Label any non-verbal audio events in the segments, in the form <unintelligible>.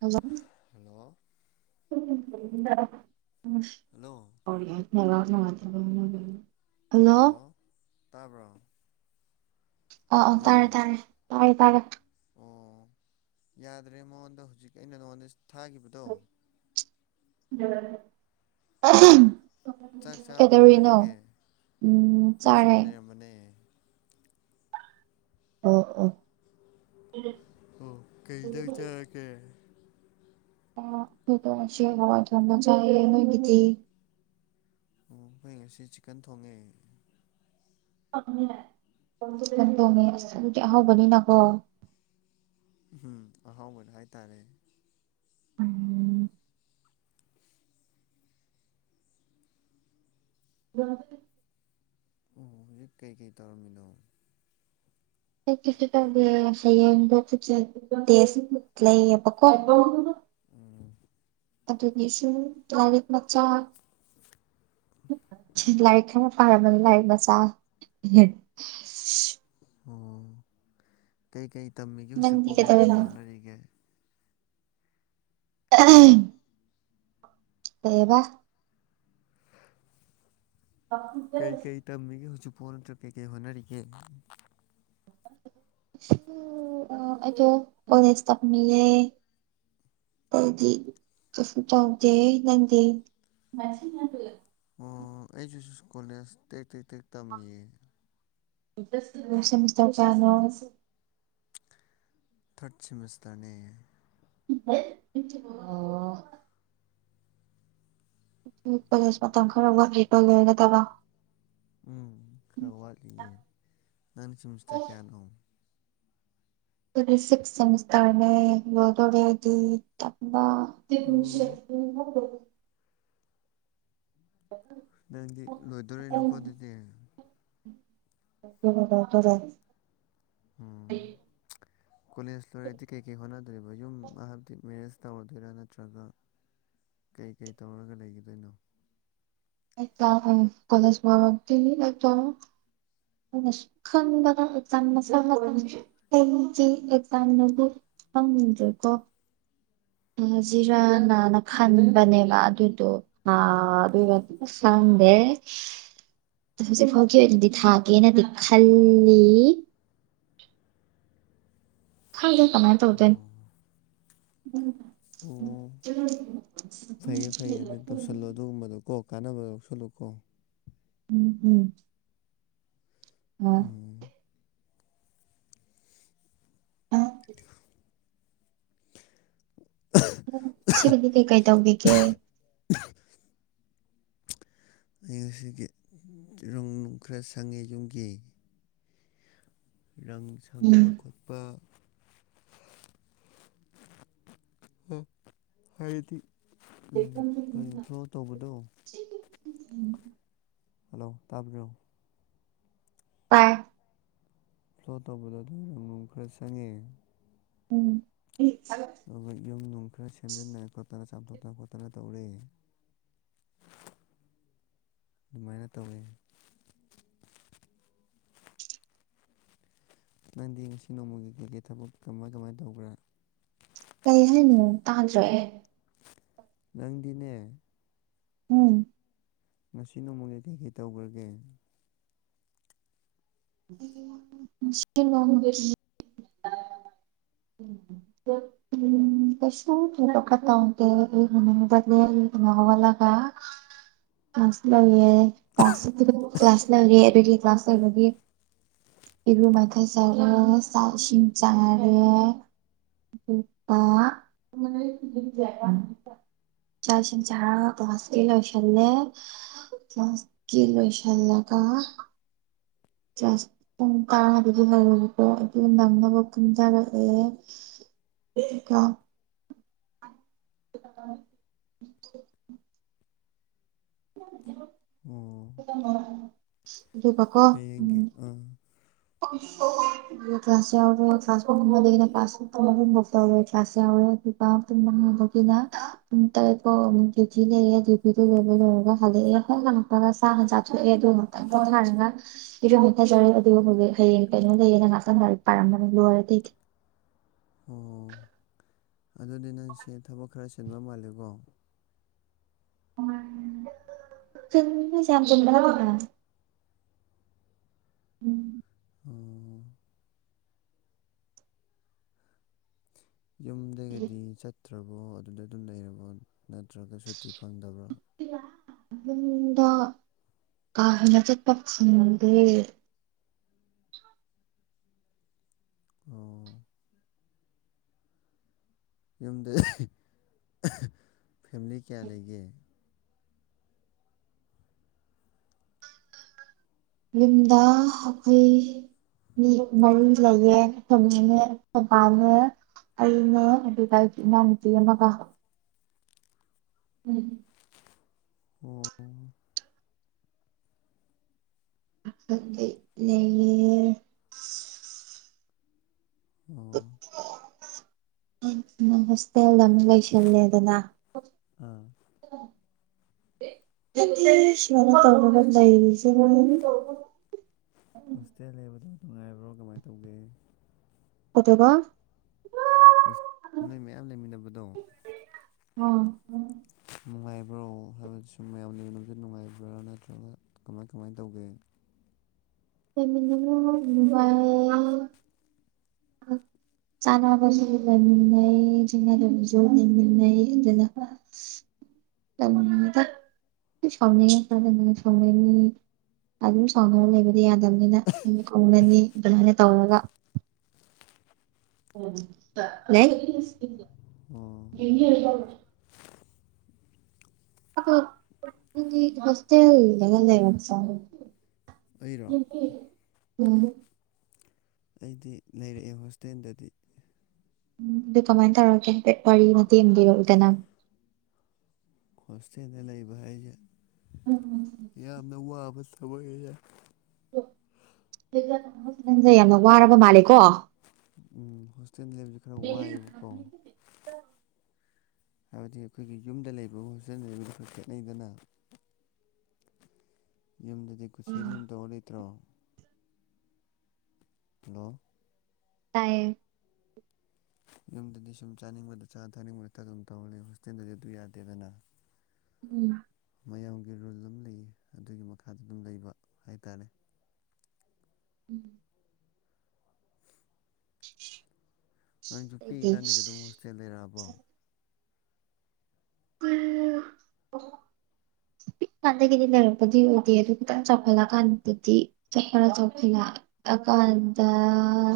Hello hello <unintelligible> hello <unintelligible> hello. ꯇꯥꯕ꯭ꯔꯣ? ꯑ ꯑ ꯇꯥꯔꯦ ꯍꯜꯂꯣ ꯇꯥꯔꯦ ꯇꯥꯔꯦ ꯇꯥꯔꯦ꯫ ꯑꯣ ꯌꯥꯗ꯭ꯔꯦ ꯃꯉꯣꯟꯗ ꯍꯧꯖꯤꯛ ꯑꯩꯅ ꯅꯉꯣꯟꯗ ꯊꯥꯈꯤꯕꯗꯣ ꯆꯥꯛ <inaudible> ꯆꯥꯔꯕꯣ ꯀꯩꯗꯧꯔꯤꯅꯣ, ꯀꯩꯗꯧꯔꯤꯒꯦ ꯎꯝ ꯆꯥꯔꯦ꯫ ꯃꯅꯦ ꯑꯣ ꯑꯣ ꯑꯣ ꯀꯩꯖꯥꯡ ꯆꯥꯔꯀꯦ? ꯑꯣ <unintelligible> ꯗꯣ ꯉꯁꯤ ꯍꯋꯥꯏ ꯊꯣꯡꯕ ꯆꯥꯏꯌꯦ ꯅꯣꯏꯒꯤꯗꯤ? ꯑꯣ ꯍꯣꯏ ꯉꯁꯤ ꯆꯤꯛꯀꯟ ꯊꯣꯡꯉꯦ꯫ ꯆꯤꯀꯟ ꯇꯣꯡꯉꯦ ꯑꯁ ꯑꯗꯨꯗꯤ ꯑꯍꯥꯎꯕꯅꯤꯅꯀꯣ ꯎꯝ ꯑꯍꯥꯎꯕꯅ ꯍꯥꯏꯇꯥꯔꯦ꯫ ꯎꯝ <unintelligible> ꯑꯣ ꯍꯧꯖꯤꯛ ꯀꯩꯀꯩ ꯇꯧꯔꯝꯃꯤꯅꯣ ꯀꯩꯁꯨ ꯇꯧꯗꯦ ꯍꯌꯦꯡꯗꯣ <unintelligible> ꯂꯩꯌꯦꯕꯀꯣ꯫ ꯎꯝ ꯑꯗꯨꯒꯤꯁꯨ ꯂꯥꯏꯔꯤꯛ ꯃꯆꯥ, ꯂꯥꯏꯔꯤꯛ <unintelligible> ꯑꯔꯥꯃꯅꯤ ꯂꯥꯏꯔꯤꯛ ꯃꯆꯥ <unintelligible> ꯑꯣ ꯀꯩꯀꯩ ꯇꯝꯃꯤꯒꯦ ꯍꯧꯖꯤꯛꯄꯨ ꯅꯪꯗꯤ ꯀꯩ ꯀꯩ ꯀꯩꯗꯧꯔꯤꯅꯣ ꯍꯣꯠꯅꯔꯤꯒꯦ? <unintelligible> ꯀꯩꯌꯦꯕꯥ? ꯀꯩꯀꯩ ꯇꯝꯃꯤꯒꯦ ꯍꯧꯖꯤꯛꯐꯥꯎ ꯅꯠꯇ꯭ꯔ ꯀꯩꯀꯩ ꯍꯣꯠꯅꯔꯤꯒꯦ? ꯁꯨꯝ ꯑ ꯑꯩꯗꯣ ꯀꯣꯂꯦꯖ ꯇꯞꯃꯤꯌꯦ꯫ ꯑꯩꯗꯤ ꯀꯩꯁꯨ ꯇꯧꯗꯦ, ꯅꯪꯗꯤ? ꯑꯣ ꯑꯩꯁꯨ ꯁꯨꯀꯣꯂꯦꯖ ꯇꯦꯛ ꯇꯦꯛ ꯇꯦꯛ ꯇꯝꯃꯤꯌꯦ꯫ <unintelligible> ꯊꯔꯠ ꯁꯦꯃꯤꯁꯇ꯭ꯔꯅꯦ <unintelligible> ꯑꯝ ꯀꯣꯂꯦꯁ ꯃꯇꯝ ꯈꯔ ꯋꯥꯠꯂꯤꯕ ꯂꯣꯏꯒꯗꯕ ꯎꯝ ꯈꯔ ꯋꯥꯠꯂꯤꯌꯦ ꯅꯪꯗꯤ ꯁꯦꯃꯤꯁꯇ꯭ꯔ ꯀꯌꯥꯅꯣ ꯁꯤꯛꯁ ꯁꯦꯃꯤꯁꯇ꯭ꯔꯅꯦ ꯂꯣꯏꯗꯧꯔꯦ ꯑꯩꯗꯤ ꯇꯝꯕ ꯑꯣ <unintelligible> ꯅꯪꯗꯤ ꯂꯣꯏꯗꯣꯔꯦꯅꯣꯀꯣ ꯑꯗꯨꯗꯤ <unintelligible> ꯎꯝ ꯀꯣꯂꯦꯖ ꯂꯣꯏꯔꯗꯤ ꯀꯩꯀꯩ ꯍꯣꯠꯅꯗꯣꯔꯤꯕ ꯌꯨꯝ ꯍꯥꯏꯗꯤ ꯃꯦꯔꯦꯖ ꯇꯧꯔꯗꯣꯏꯔꯥ ꯅꯠꯇ꯭ꯔꯒ ꯀꯩꯀꯩ ꯇꯧꯔꯒ ꯂꯩꯒꯗꯣꯏꯅꯣ <unintelligible> ꯑꯩꯅ ꯁꯨꯝ ꯈꯟꯕꯗ ꯑꯦꯛꯖꯥꯝ <unintelligible> ꯑꯦꯛꯖꯥꯝ ꯅꯗꯤ ꯐꯪꯗ꯭ꯔꯦꯀꯣ ꯖꯤꯔꯥ ꯅꯥꯅ ꯈꯟꯕꯅꯦꯕ ꯑꯗꯨꯗꯣ ꯑ <unintelligible> ꯍꯧꯖꯤꯛ ꯐꯧꯒꯤ ꯑꯣꯏꯅꯗꯤ ꯊꯥꯛ ꯀꯦꯅꯗꯤ ꯈꯜꯂꯤ ꯈꯪꯗꯦ ꯀꯃꯥꯏꯅ ꯇꯧꯗꯣꯏꯅꯣ ꯑꯣ ꯑꯣ ꯐꯩꯌꯦ ꯐꯩꯌꯦ ꯑꯗꯨ ꯇꯧꯁꯜꯂꯣ ꯑꯗꯨꯒꯨꯝꯕꯗꯣ ꯀꯣ ꯀꯥꯟꯅꯕ ꯌꯥꯎꯁꯜꯂꯨꯀꯣ ꯎꯝ ꯎꯝ ꯍꯣꯏ ꯎꯝ <inaudible> ꯁꯤꯒꯤꯗꯤ ꯀꯩꯀꯩ ꯇꯧꯕꯤꯒꯦ <inaudible> ꯑꯩ ꯉꯁꯤꯒꯤ ꯔꯪ ꯅꯨꯡ ꯈꯔ ꯁꯪꯉꯦ ꯌꯨꯝꯒꯤ ꯔꯪ ꯎꯝ ꯁꯪꯕ ꯈꯣꯠꯄ ꯑꯣ ꯍꯥꯏꯗꯤ ꯎꯝ ꯀꯟꯇ꯭ꯔꯣꯜ ꯇꯧꯕꯗꯣ ꯍꯜꯂꯣ ꯇꯥꯕ꯭ꯔꯣ ꯄꯥꯏ ꯐ꯭ꯂꯣꯠ ꯇꯧꯕꯗꯣ ꯑꯗꯨ ꯅꯨꯡ ꯈꯔ ꯆꯪꯉꯦ ꯎꯝ <unintelligible> ꯑꯗꯨꯒ ꯌꯨꯝ ꯅꯨꯡ ꯈꯔ ꯁꯦꯝꯖꯤꯟꯗꯅ ꯈꯣꯠꯇꯅ ꯆꯥꯝꯊꯣꯛꯇꯅ ꯈꯣꯠꯇꯅ ꯇꯧꯔꯦ ꯑꯗꯨꯃꯥꯏꯅ ꯇꯧꯋꯤ ꯅꯪꯗꯤ ꯉꯁꯤ ꯅꯣꯡꯃꯒꯤ ꯀꯩꯀꯩ ꯊꯕꯛ ꯀꯃꯥꯏ ꯀꯃꯥꯏꯅ ꯇꯧꯕ꯭ꯔꯥ ꯀꯩ ꯍꯥꯏꯅꯣ ꯇꯥꯗ꯭ꯔꯦ ꯅꯪꯗꯤꯅꯦ ꯎꯝ ꯉꯁꯤ ꯅꯣꯡꯃꯒꯤ ꯀꯩ ꯀꯩ ꯇꯧꯒ꯭ꯔꯒꯦ <inaudible> <inaudible> <unintelligible> ꯀ꯭ꯂꯥꯁ ꯂꯩꯌꯦ ꯀ꯭ꯂꯥꯁ ꯂꯩꯔꯦ ꯑꯗꯨꯒꯤ ꯀ꯭ꯂꯥꯁ ꯂꯩꯕꯒꯤ ꯏꯔꯨ ꯃꯥꯏꯊꯖꯔꯦ ꯆꯥꯛ ꯏꯁꯤꯡ ꯆꯥꯔꯦ ꯑꯣ ꯆꯥꯛ ꯏꯁꯤꯡ ꯆꯔꯒ ꯀ꯭ꯂꯥꯁꯀꯤ ꯂꯣꯏꯁꯤꯜꯂꯦ ꯀꯂ꯭ꯁꯀꯤ ꯂꯣꯁꯟꯂꯒ ꯆꯥꯁ ꯄꯨꯡ ꯇꯔꯗꯒꯤ ꯍꯧꯋꯦꯕꯀꯣ ꯑꯗꯨ ꯅꯪꯅꯕ ꯀꯨꯝꯊꯔꯛꯑꯦ <inaudible> <unintelligible> ꯑꯣ ꯗꯨꯒꯀꯣ ꯍꯌꯦꯡꯒꯤ ꯎꯝ ꯑꯥ <inaudible> ꯗꯨꯒ ꯀ꯭ꯂꯁ ꯌꯥꯎꯔꯣ ꯀ꯭ꯂꯁ ꯄꯨꯡ ꯑꯃꯗꯒꯤꯅ ꯀ꯭ꯂꯁ ꯄꯨꯡ ꯑꯍꯨꯝꯕꯣꯛ ꯇꯧꯋꯦ ꯀ꯭ꯂꯁ ꯌꯥꯎꯔꯦ ꯑꯩ ꯄꯨꯡ ꯃꯉꯥꯕꯣꯛꯀꯤꯅ ꯎꯝ ꯇꯧꯌꯦꯀꯣ ꯗꯌꯨꯇꯤ ꯂꯩꯑꯦ ꯗ꯭ꯌꯨꯇꯤꯗꯣ ꯂꯣꯏꯔ ꯂꯣꯏꯔꯒ ꯍꯜꯂꯛꯑꯦ ꯍꯦꯛ ꯍꯟꯂꯛꯄꯒ ꯆꯥꯛ ꯍꯥꯟ ꯆꯥꯊꯣꯛꯑꯦ ꯑꯗꯨꯅ ꯑꯗꯨ ꯆꯥꯎꯔꯒ ꯏꯔꯨ ꯃꯥꯏꯊꯖꯔꯦ ꯑꯗꯨꯒ ꯍꯧꯖꯤꯛ ꯍꯌꯦꯡ ꯀꯩꯅꯣ ꯂꯩꯌꯦꯅ ꯉꯥꯛꯇꯪ ꯂꯥꯏꯔꯤꯛ ꯄꯔꯝꯃꯒ ꯂꯣꯏꯔꯗꯤ ꯑꯣ ꯑꯗꯨꯗꯤ ꯅꯪꯁꯦ ꯊꯕꯛ ꯈꯔ ꯆꯤꯟꯕ ꯃꯥꯜꯂꯤꯀꯣ ꯆꯤꯟꯕꯖꯤ ꯌꯥꯝ ꯆꯤꯟꯕ <unintelligible> ꯎꯝ ꯌꯨꯝꯗꯒꯤꯗꯤ ꯆꯠꯇ꯭ꯔꯕꯣ ꯑꯗꯨꯗ ꯑꯗꯨꯝ ꯂꯩꯔꯕꯣ ꯅꯠꯇ꯭ꯔꯒ ꯁꯨꯇꯤ ꯐꯪꯗꯕ꯭ꯔꯣ ꯌꯨꯝꯗꯣ ꯑꯥ ꯍꯟꯗꯛ ꯆꯠꯄ ꯐꯪꯗ꯭ꯔꯦ ꯑꯣ ꯌꯨꯝꯗ ꯐꯦꯃꯤꯂꯤ ꯀꯌꯥ ꯂꯩꯒꯦ ꯌꯨꯝꯗ ꯑꯩꯈꯣꯏ ꯃꯤ ꯃꯔꯤ ꯂꯩꯌꯦ ꯑꯈꯣꯏ ꯃꯥꯅꯦ ꯑꯈꯣꯏ ꯕꯥꯅꯦ ꯑꯩꯅꯦ ꯑꯗꯨꯒ ꯏꯅꯥꯎꯅꯨꯄꯤ ꯑꯃꯒ ꯎꯝ <unintelligible> <unintelligible> ꯂꯩꯌꯦ ꯑꯣ ꯅꯣꯏ ꯍꯣꯁꯇꯦꯜꯗ ꯃꯤ ꯂꯩꯁꯟꯂꯦꯗꯅ ꯑꯥ <unintelligible> <unintelligible> <unintelligible> ꯍꯣꯁꯇꯦꯜ ꯂꯩꯕꯗꯣ ꯅꯨꯡꯉꯥꯏꯕ꯭ꯔꯣ ꯀꯃꯥꯏ ꯇꯧꯒꯦ <unintelligible> ꯍꯣꯁ ꯅꯣꯏ ꯃꯌꯥꯝ ꯂꯩꯃꯤꯟꯅꯕꯗꯣ ꯑꯥ ꯅꯨꯡꯉꯥꯏꯕ꯭ꯔꯣ ꯍꯥꯏꯕꯗꯤ ꯁꯨꯝ ꯃꯌꯥꯝ ꯂꯩꯃꯤꯟꯅꯕꯁꯤ ꯅꯨꯡꯉꯥꯏꯕ꯭ꯔꯥ ꯅꯠꯇ꯭ꯔꯒ ꯀꯃꯥꯏ ꯀꯃꯥꯏꯅ ꯇꯧꯒꯦ ꯂꯩꯃꯤꯟꯅꯕ ꯅꯨꯡꯉꯥꯏꯌꯦ <unintelligible> ꯆꯥꯅꯕꯁꯨ ꯂꯩꯃꯤꯟꯅꯩ ꯆꯤꯡꯅꯗꯕꯤꯖꯨ ꯂꯩꯃꯤꯟꯅꯩ ꯑꯗꯨꯅ ꯇꯧꯅꯨꯗ ꯁꯥꯎꯅꯤꯡꯉꯀꯟꯗꯅ <unintelligible> ꯁꯥꯎꯅꯤꯡꯅꯤ ꯑꯗꯨꯝ ꯁꯥꯎꯅꯔ ꯂꯩꯕꯗꯤ ꯌꯥꯗꯕ ꯅꯤꯅ ꯃꯤ ꯀꯧꯅꯅꯤ ꯑꯗꯨꯃꯥꯏꯅ ꯇꯧꯔꯒ ꯂꯩ ꯑꯣ <unintelligible> <unintelligible> ꯍꯣꯁꯇꯦꯜꯗꯒ ꯂꯩꯔꯛꯆꯂꯣ ꯑꯩꯔꯣ ꯎꯝ ꯑꯩꯗꯤ ꯂꯩꯔꯛꯑꯦ ꯍꯣꯁꯇꯦꯜꯗꯗꯤ ꯎꯝ ꯑꯗꯨ ꯀꯃꯥꯏꯅ ꯇꯧꯔꯒꯦ ꯍꯥꯢꯐꯦꯠ ꯋꯥꯔꯤ ꯃꯇꯦꯛ ꯑꯃ ꯂꯤꯔꯛꯎꯗꯅ ꯍꯣꯁꯇꯦꯜꯗ ꯂꯩꯕ ꯍꯥꯏꯁꯦ ꯎꯝ ꯑ ꯌꯥꯝꯅ ꯋꯕꯥ ꯊꯕꯛꯅꯤꯗ ꯅꯪꯁꯦ ꯌꯥꯝꯅ ꯋꯥꯔꯕ ꯃꯥꯜꯂꯦꯀꯣ ꯎꯝ ꯍꯣꯁꯇꯦꯜ ꯂꯩꯥꯏꯕꯁꯨ ꯈꯔ ꯋꯥꯏꯑꯦꯕꯀꯣ ꯍꯥꯏꯕꯗꯤ ꯑꯩꯈꯣꯏꯒꯤ ꯌꯨꯝꯗ ꯂꯩꯕ ꯍꯣꯁꯇꯦꯜꯗ ꯂꯩꯕꯗꯨ ꯈꯔ ꯈꯦꯠꯅꯩꯗꯅ ꯌꯨꯝꯗꯗꯤ ꯀꯨꯁꯤꯗ ꯁꯨꯝ ꯇꯧꯔ ꯂꯩꯇ꯭ꯔꯣ ꯍꯜꯂꯣ ꯇꯥꯏꯌꯦ ꯌꯨꯝꯗꯗꯤ ꯁꯨꯝ ꯆꯥꯅꯤꯡꯕꯗ ꯆꯥ ꯊꯥꯅꯤꯡꯕꯗ ꯊꯛ ꯑꯗꯨꯝ ꯇꯧꯔ ꯂꯩ ꯍꯣꯁꯇꯦꯜꯗꯗꯤ ꯑꯗꯨ ꯌꯥꯗꯦꯗꯅ ꯎꯝ ꯃꯌꯥꯝꯒꯤ ꯔꯨꯜ ꯑꯃ ꯂꯩꯌꯦ ꯑꯗꯨꯒꯤ ꯃꯈꯥꯗ ꯑꯗꯨꯝ ꯂꯩꯕ ꯍꯥꯏꯇꯥꯔꯦ ꯎꯝ ꯅꯪꯁꯨ ꯑꯩꯗꯤ ꯄꯤꯛꯏꯀꯥꯟꯗꯒꯤ ꯑꯗꯨꯝ ꯍꯣꯁꯇꯦꯜ ꯂꯩꯔꯛꯑꯕꯣ ꯎ <unintelligible> ꯄꯤꯛꯄꯀꯥꯟꯗꯒꯤꯗꯤ ꯂꯩꯔꯛꯄꯗꯤ ꯑꯣꯏꯗꯦ ꯑꯗꯨ ꯈꯤꯇꯪ ꯆꯥꯎꯈꯠꯂꯛꯀꯥꯟꯗꯗꯤ <unintelligible> <unintelligible> ꯑꯀꯥꯟꯗ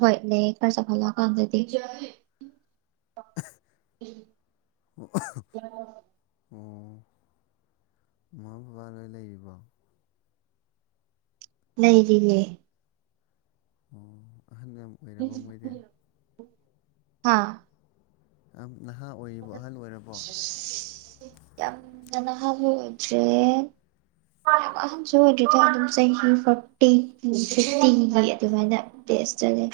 ꯍꯣꯏ ꯂꯩꯌꯦ ꯈꯔ ꯆꯧꯈꯠꯂꯛꯑꯒꯥꯟꯗꯗꯤ ꯑꯣ <unintelligible> ꯑꯝ ꯃꯃꯥ ꯕꯕꯥ ꯂꯣꯏ ꯂꯩꯔꯤꯕꯣ ꯂꯩꯔꯤꯌꯦ ꯑꯣ ꯑꯍꯥꯜ ꯌꯥꯝ ꯑꯣꯏꯔꯕ ꯃꯣꯏꯗꯤ ꯍꯥꯥ ꯌꯥꯝ ꯅꯍꯥ ꯑꯣꯏꯔꯤꯕꯣ ꯑꯍꯟ ꯑꯣꯏꯔꯕꯣ ꯌꯥꯝꯅ ꯅꯍꯥ ꯑꯣꯢꯗ꯭ꯔꯦ ꯌꯥꯝ ꯑꯍꯟꯁꯨ ꯑꯣꯏꯗ꯭ꯔꯦ ꯑꯗꯨꯝ ꯆꯍꯤ ꯐꯣꯔꯇꯤ ꯐꯤꯐꯇꯤꯒꯤ ꯑꯗꯨꯃꯥꯏꯅ ꯇꯦꯁ ꯆꯠꯂꯦ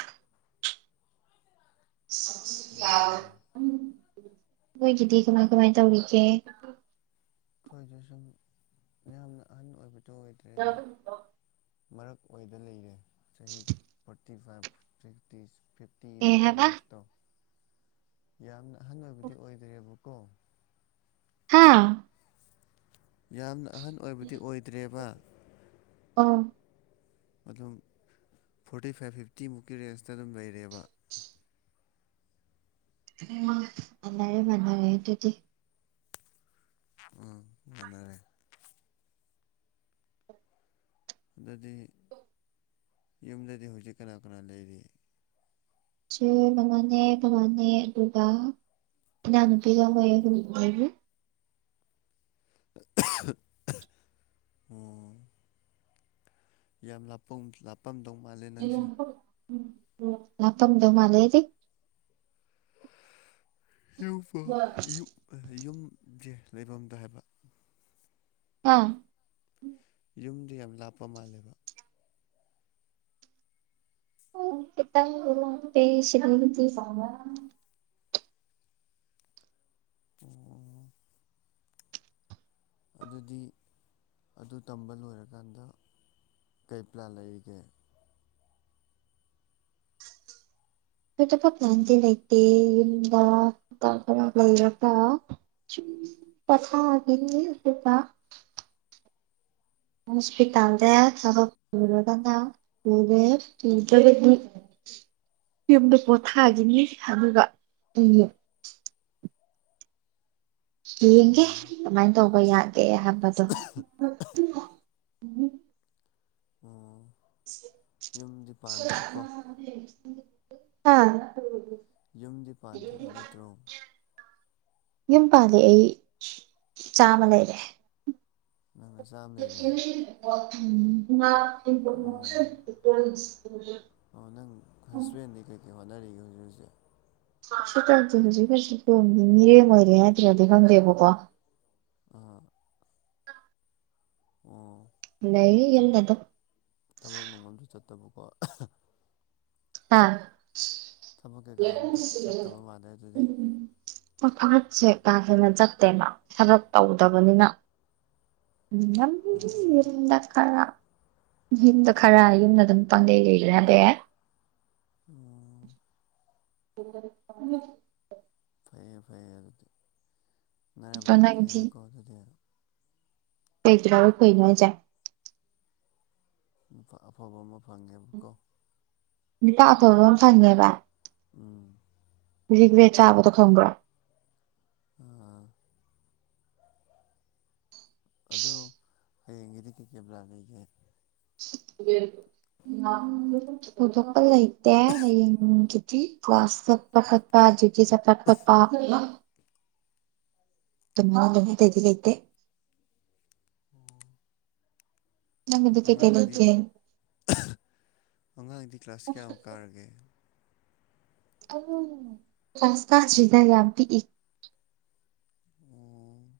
ꯑꯣ ꯅꯣꯏꯒꯤꯗꯤ ꯀꯃꯥꯏ ꯀꯃꯥꯏ ꯇꯧꯔꯤꯒꯦ ꯑꯩꯈꯣꯏꯗ ꯁꯨꯝ ꯃꯌꯥꯝꯅ ꯑꯍꯟ ꯑꯣꯏꯕꯗꯨ ꯑꯣꯏꯗ꯭ꯔꯦ ꯑꯗꯨꯝ ꯃꯔꯛ ꯑꯣꯏꯗ ꯂꯩꯔꯦ ꯆꯍꯤ ꯐꯣꯔꯇꯤ ꯐꯥꯏꯚ ꯐꯤꯐꯇꯤꯁ ꯀꯩ ꯐꯤꯐꯇꯤꯃꯨꯛ ꯍꯥꯏꯕ ꯔꯦꯟꯖꯇꯣ ꯌꯥꯝꯅ ꯑꯍꯟ ꯑꯣꯏꯕꯗꯤ ꯑꯣꯏꯗ꯭ꯔꯦꯕꯀꯣ ꯍꯥꯥ ꯌꯥꯝꯅ ꯑꯍꯟ ꯑꯣꯏꯕꯗꯤ ꯑꯣꯏꯗ꯭ꯔꯦꯕ ꯑꯥ ꯑꯗꯨꯝ ꯐꯣꯔꯇꯤ ꯐꯥꯏꯚ ꯐꯤꯞꯇꯤꯃꯨꯛꯀꯤ ꯔꯦꯟꯖꯇ ꯑꯗꯨꯝ ꯂꯩꯔꯦꯕ ꯎꯝ ꯃꯥꯟꯅꯩꯌꯦ ꯃꯥꯟꯅꯔꯦ ꯑꯗꯨꯗꯤ ꯎꯝ ꯃꯥꯅꯔꯦ ꯑꯗꯨꯗꯤ ꯌꯨꯝꯗꯗꯤ ꯍꯧꯖꯤꯛ ꯀꯅꯥ ꯀꯅꯥ ꯂꯩꯔꯤ ꯏꯆꯦ ꯑꯃꯅꯦ ꯏꯕꯨꯡꯉꯣꯅꯦ ꯑꯗꯨꯒ ꯏꯅꯥꯎꯅꯨꯄꯤꯒ ꯑꯩꯈꯣꯏ ꯑꯍꯨꯝ ꯂꯩꯔꯤ <unintelligible> ꯑꯣ ꯌꯥꯝ ꯂꯞꯄꯝ ꯂꯥꯞꯄꯝꯗꯧ ꯃꯥꯜꯂꯦ ꯅꯪꯁꯦ ꯎꯝ ꯂꯥꯛꯄꯗꯧ ꯃꯥꯜꯂꯦꯗꯤ ꯌꯨꯝꯁꯦ ꯌꯦꯝ ꯌꯨꯝꯁꯦ ꯂꯩꯐꯝꯗꯨ ꯍꯥꯏꯕ ꯍꯥ ꯌꯨꯝꯗꯤ ꯌꯥꯝ ꯂꯥꯞꯄ ꯃꯥꯜꯂꯦꯕ ꯎꯝ ꯈꯤꯇꯪꯗꯤ ꯂꯥꯞꯄꯦ ꯁꯤꯗꯥꯒꯤꯗꯤ <inaudible> ꯑꯗꯨꯗꯤ ꯑꯗꯨ ꯇꯝꯕ ꯂꯣꯏꯔꯀꯥꯟꯗ ꯀꯩ ꯄ꯭ꯂꯥꯟ ꯂꯩꯔꯤꯒꯦ ꯍꯧꯖꯤꯛꯐꯥꯎ ꯄ꯭ꯂꯥꯟꯗꯤ ꯂꯩꯇꯦ ꯌꯨꯝꯗ ꯀꯥ ꯚꯥꯔꯥ ꯂꯩꯔꯒꯥ ꯁꯨꯝ ꯄꯣꯊꯥꯒꯤꯅꯤ ꯑꯗꯨꯒ ꯍꯣꯁꯄꯤꯇꯥꯜꯗꯥ ꯊꯕꯛ ꯄꯨꯔꯒꯅꯥ ꯄꯨꯔꯦ ꯄꯨꯗ꯭ꯔꯥꯒꯗꯤ ꯌꯨꯝꯗ ꯄꯣꯊꯥꯈꯤꯅꯤ ꯑꯗꯨꯒ ꯎꯝ ꯌꯦꯡꯒꯦ ꯑꯣ ꯀꯃꯥꯏꯅ ꯇꯧꯕ ꯌꯥꯒꯦ ꯍꯥꯏꯕꯥ <unintelligible> ꯎꯝ <unintelligible> ꯑꯣ ꯌꯨꯝꯗꯤ ꯄꯥꯟꯗ꯭ꯔꯤꯀꯣ ꯍꯥ ꯌꯨꯝꯗꯤ ꯄꯥꯟꯗ꯭ꯔꯤꯕ ꯅꯠꯇ꯭ꯔꯣ ꯌꯨꯝ ꯄꯥꯜꯂꯦ ꯑꯩ ꯏꯆꯥ ꯑꯃ ꯂꯩꯔꯦ ꯅꯪ ꯅꯆꯥ ꯑꯃ ꯂꯩꯔꯦ <unintelligible> ꯑꯣ <unintelligible> ꯀꯩ ꯍꯣꯠꯅꯔꯤꯒꯦ ꯍꯧꯖꯤꯛ ꯍꯧꯖꯤꯛ ꯀꯩꯁꯨ ꯇꯧꯗꯦ ꯍꯧꯖꯤꯛ ꯍꯧꯖꯤꯛꯀꯤ ꯑꯣꯏꯅꯥꯗꯤ ꯃꯤꯔꯦꯝ ꯑꯣꯏꯔꯤ ꯍꯥꯏꯗ꯭ꯔꯗꯤ ꯈꯪꯗꯦꯕꯀꯣ ꯑꯥ ꯑꯣ ꯂꯩꯌꯦ ꯌꯨꯝꯗ ꯑꯗꯨꯝ ꯊꯕꯛ ꯅꯨꯡꯕꯛ ꯑꯃꯇ ꯆꯠꯇꯕꯀꯣ ꯍꯥ ꯊꯕꯛ ꯀꯩꯀꯥ ꯑꯃꯇ ꯆꯠꯇꯕ ꯃꯥꯜꯂꯦ ꯑꯗꯨꯗꯤ ꯍꯣꯏ ꯊꯕꯛꯁꯦ ꯀꯥ ꯍꯦꯟꯅ ꯆꯠꯇꯦꯕ ꯊꯕꯛ ꯇꯧꯗꯕꯅꯤꯅ <unintelligible> ꯌꯨꯝꯗꯥ ꯈꯔꯥ ꯌꯨꯝꯗ ꯈꯔ ꯌꯨꯝꯗ ꯑꯗꯨꯝ ꯄꯥꯡꯂꯧ ꯂꯩꯔꯤ ꯍꯥꯏꯕꯥ ꯌꯥꯏ ꯑꯣ <unintelligible> ꯐꯩꯌꯦ ꯐꯩꯌꯦ ꯑꯗꯨꯗꯤ ꯑꯗꯣ ꯅꯔꯥꯏꯕꯛ ꯌꯥꯝ ꯅꯪꯗꯤ ꯐꯩꯅꯦꯀꯣ ꯑꯗꯨꯗꯤ <unintelligible> ꯀꯩꯅꯣ ꯍꯥꯏꯖꯦ ꯅꯨꯄꯥ ꯑꯐꯕ ꯑꯃ ꯐꯪꯉꯦꯕꯀꯣ ꯅꯨꯄꯥ ꯑꯐꯕꯥ ꯑꯃ ꯐꯪꯉꯦꯕ ꯎꯝ ꯔꯤꯒ꯭ꯔꯦꯛ ꯆꯥꯕꯗꯣ ꯈꯪꯕ꯭ꯔꯣ ꯑꯥ ꯑꯗꯧ ꯍꯌꯦꯡꯒꯤꯗꯤ ꯀꯩꯀꯩ ꯄ꯭ꯂꯥꯟ ꯂꯩꯒꯦ ꯊꯣꯏꯗꯣꯛꯄ ꯂꯩꯇꯦ ꯍꯌꯦꯡꯒꯤꯗꯤ ꯀ꯭ꯂꯥꯁ ꯆꯠꯄ ꯈꯛꯇ ꯗꯤꯌꯨꯇꯤ ꯆꯠꯄ ꯈꯛꯇ ꯑꯗꯨꯃꯥꯏ‌ ꯂꯩ ꯑꯇꯩꯗꯤ ꯂꯩꯇꯦ ꯑꯣ ꯅꯪꯒꯤꯗꯤ ꯀꯩꯀꯩ ꯑꯉꯥꯡꯗꯤ ꯂꯩꯒꯦ ꯑꯉꯥꯡꯗꯤ ꯀ꯭ꯂꯥꯁ ꯀꯌꯥꯃꯨꯛ ꯀꯥꯔꯒꯦ ꯀ꯭ꯂꯥꯁ ꯀꯥꯗ꯭ꯔꯤꯗ ꯌꯥꯝ ꯄꯤꯛꯏ ꯎꯝ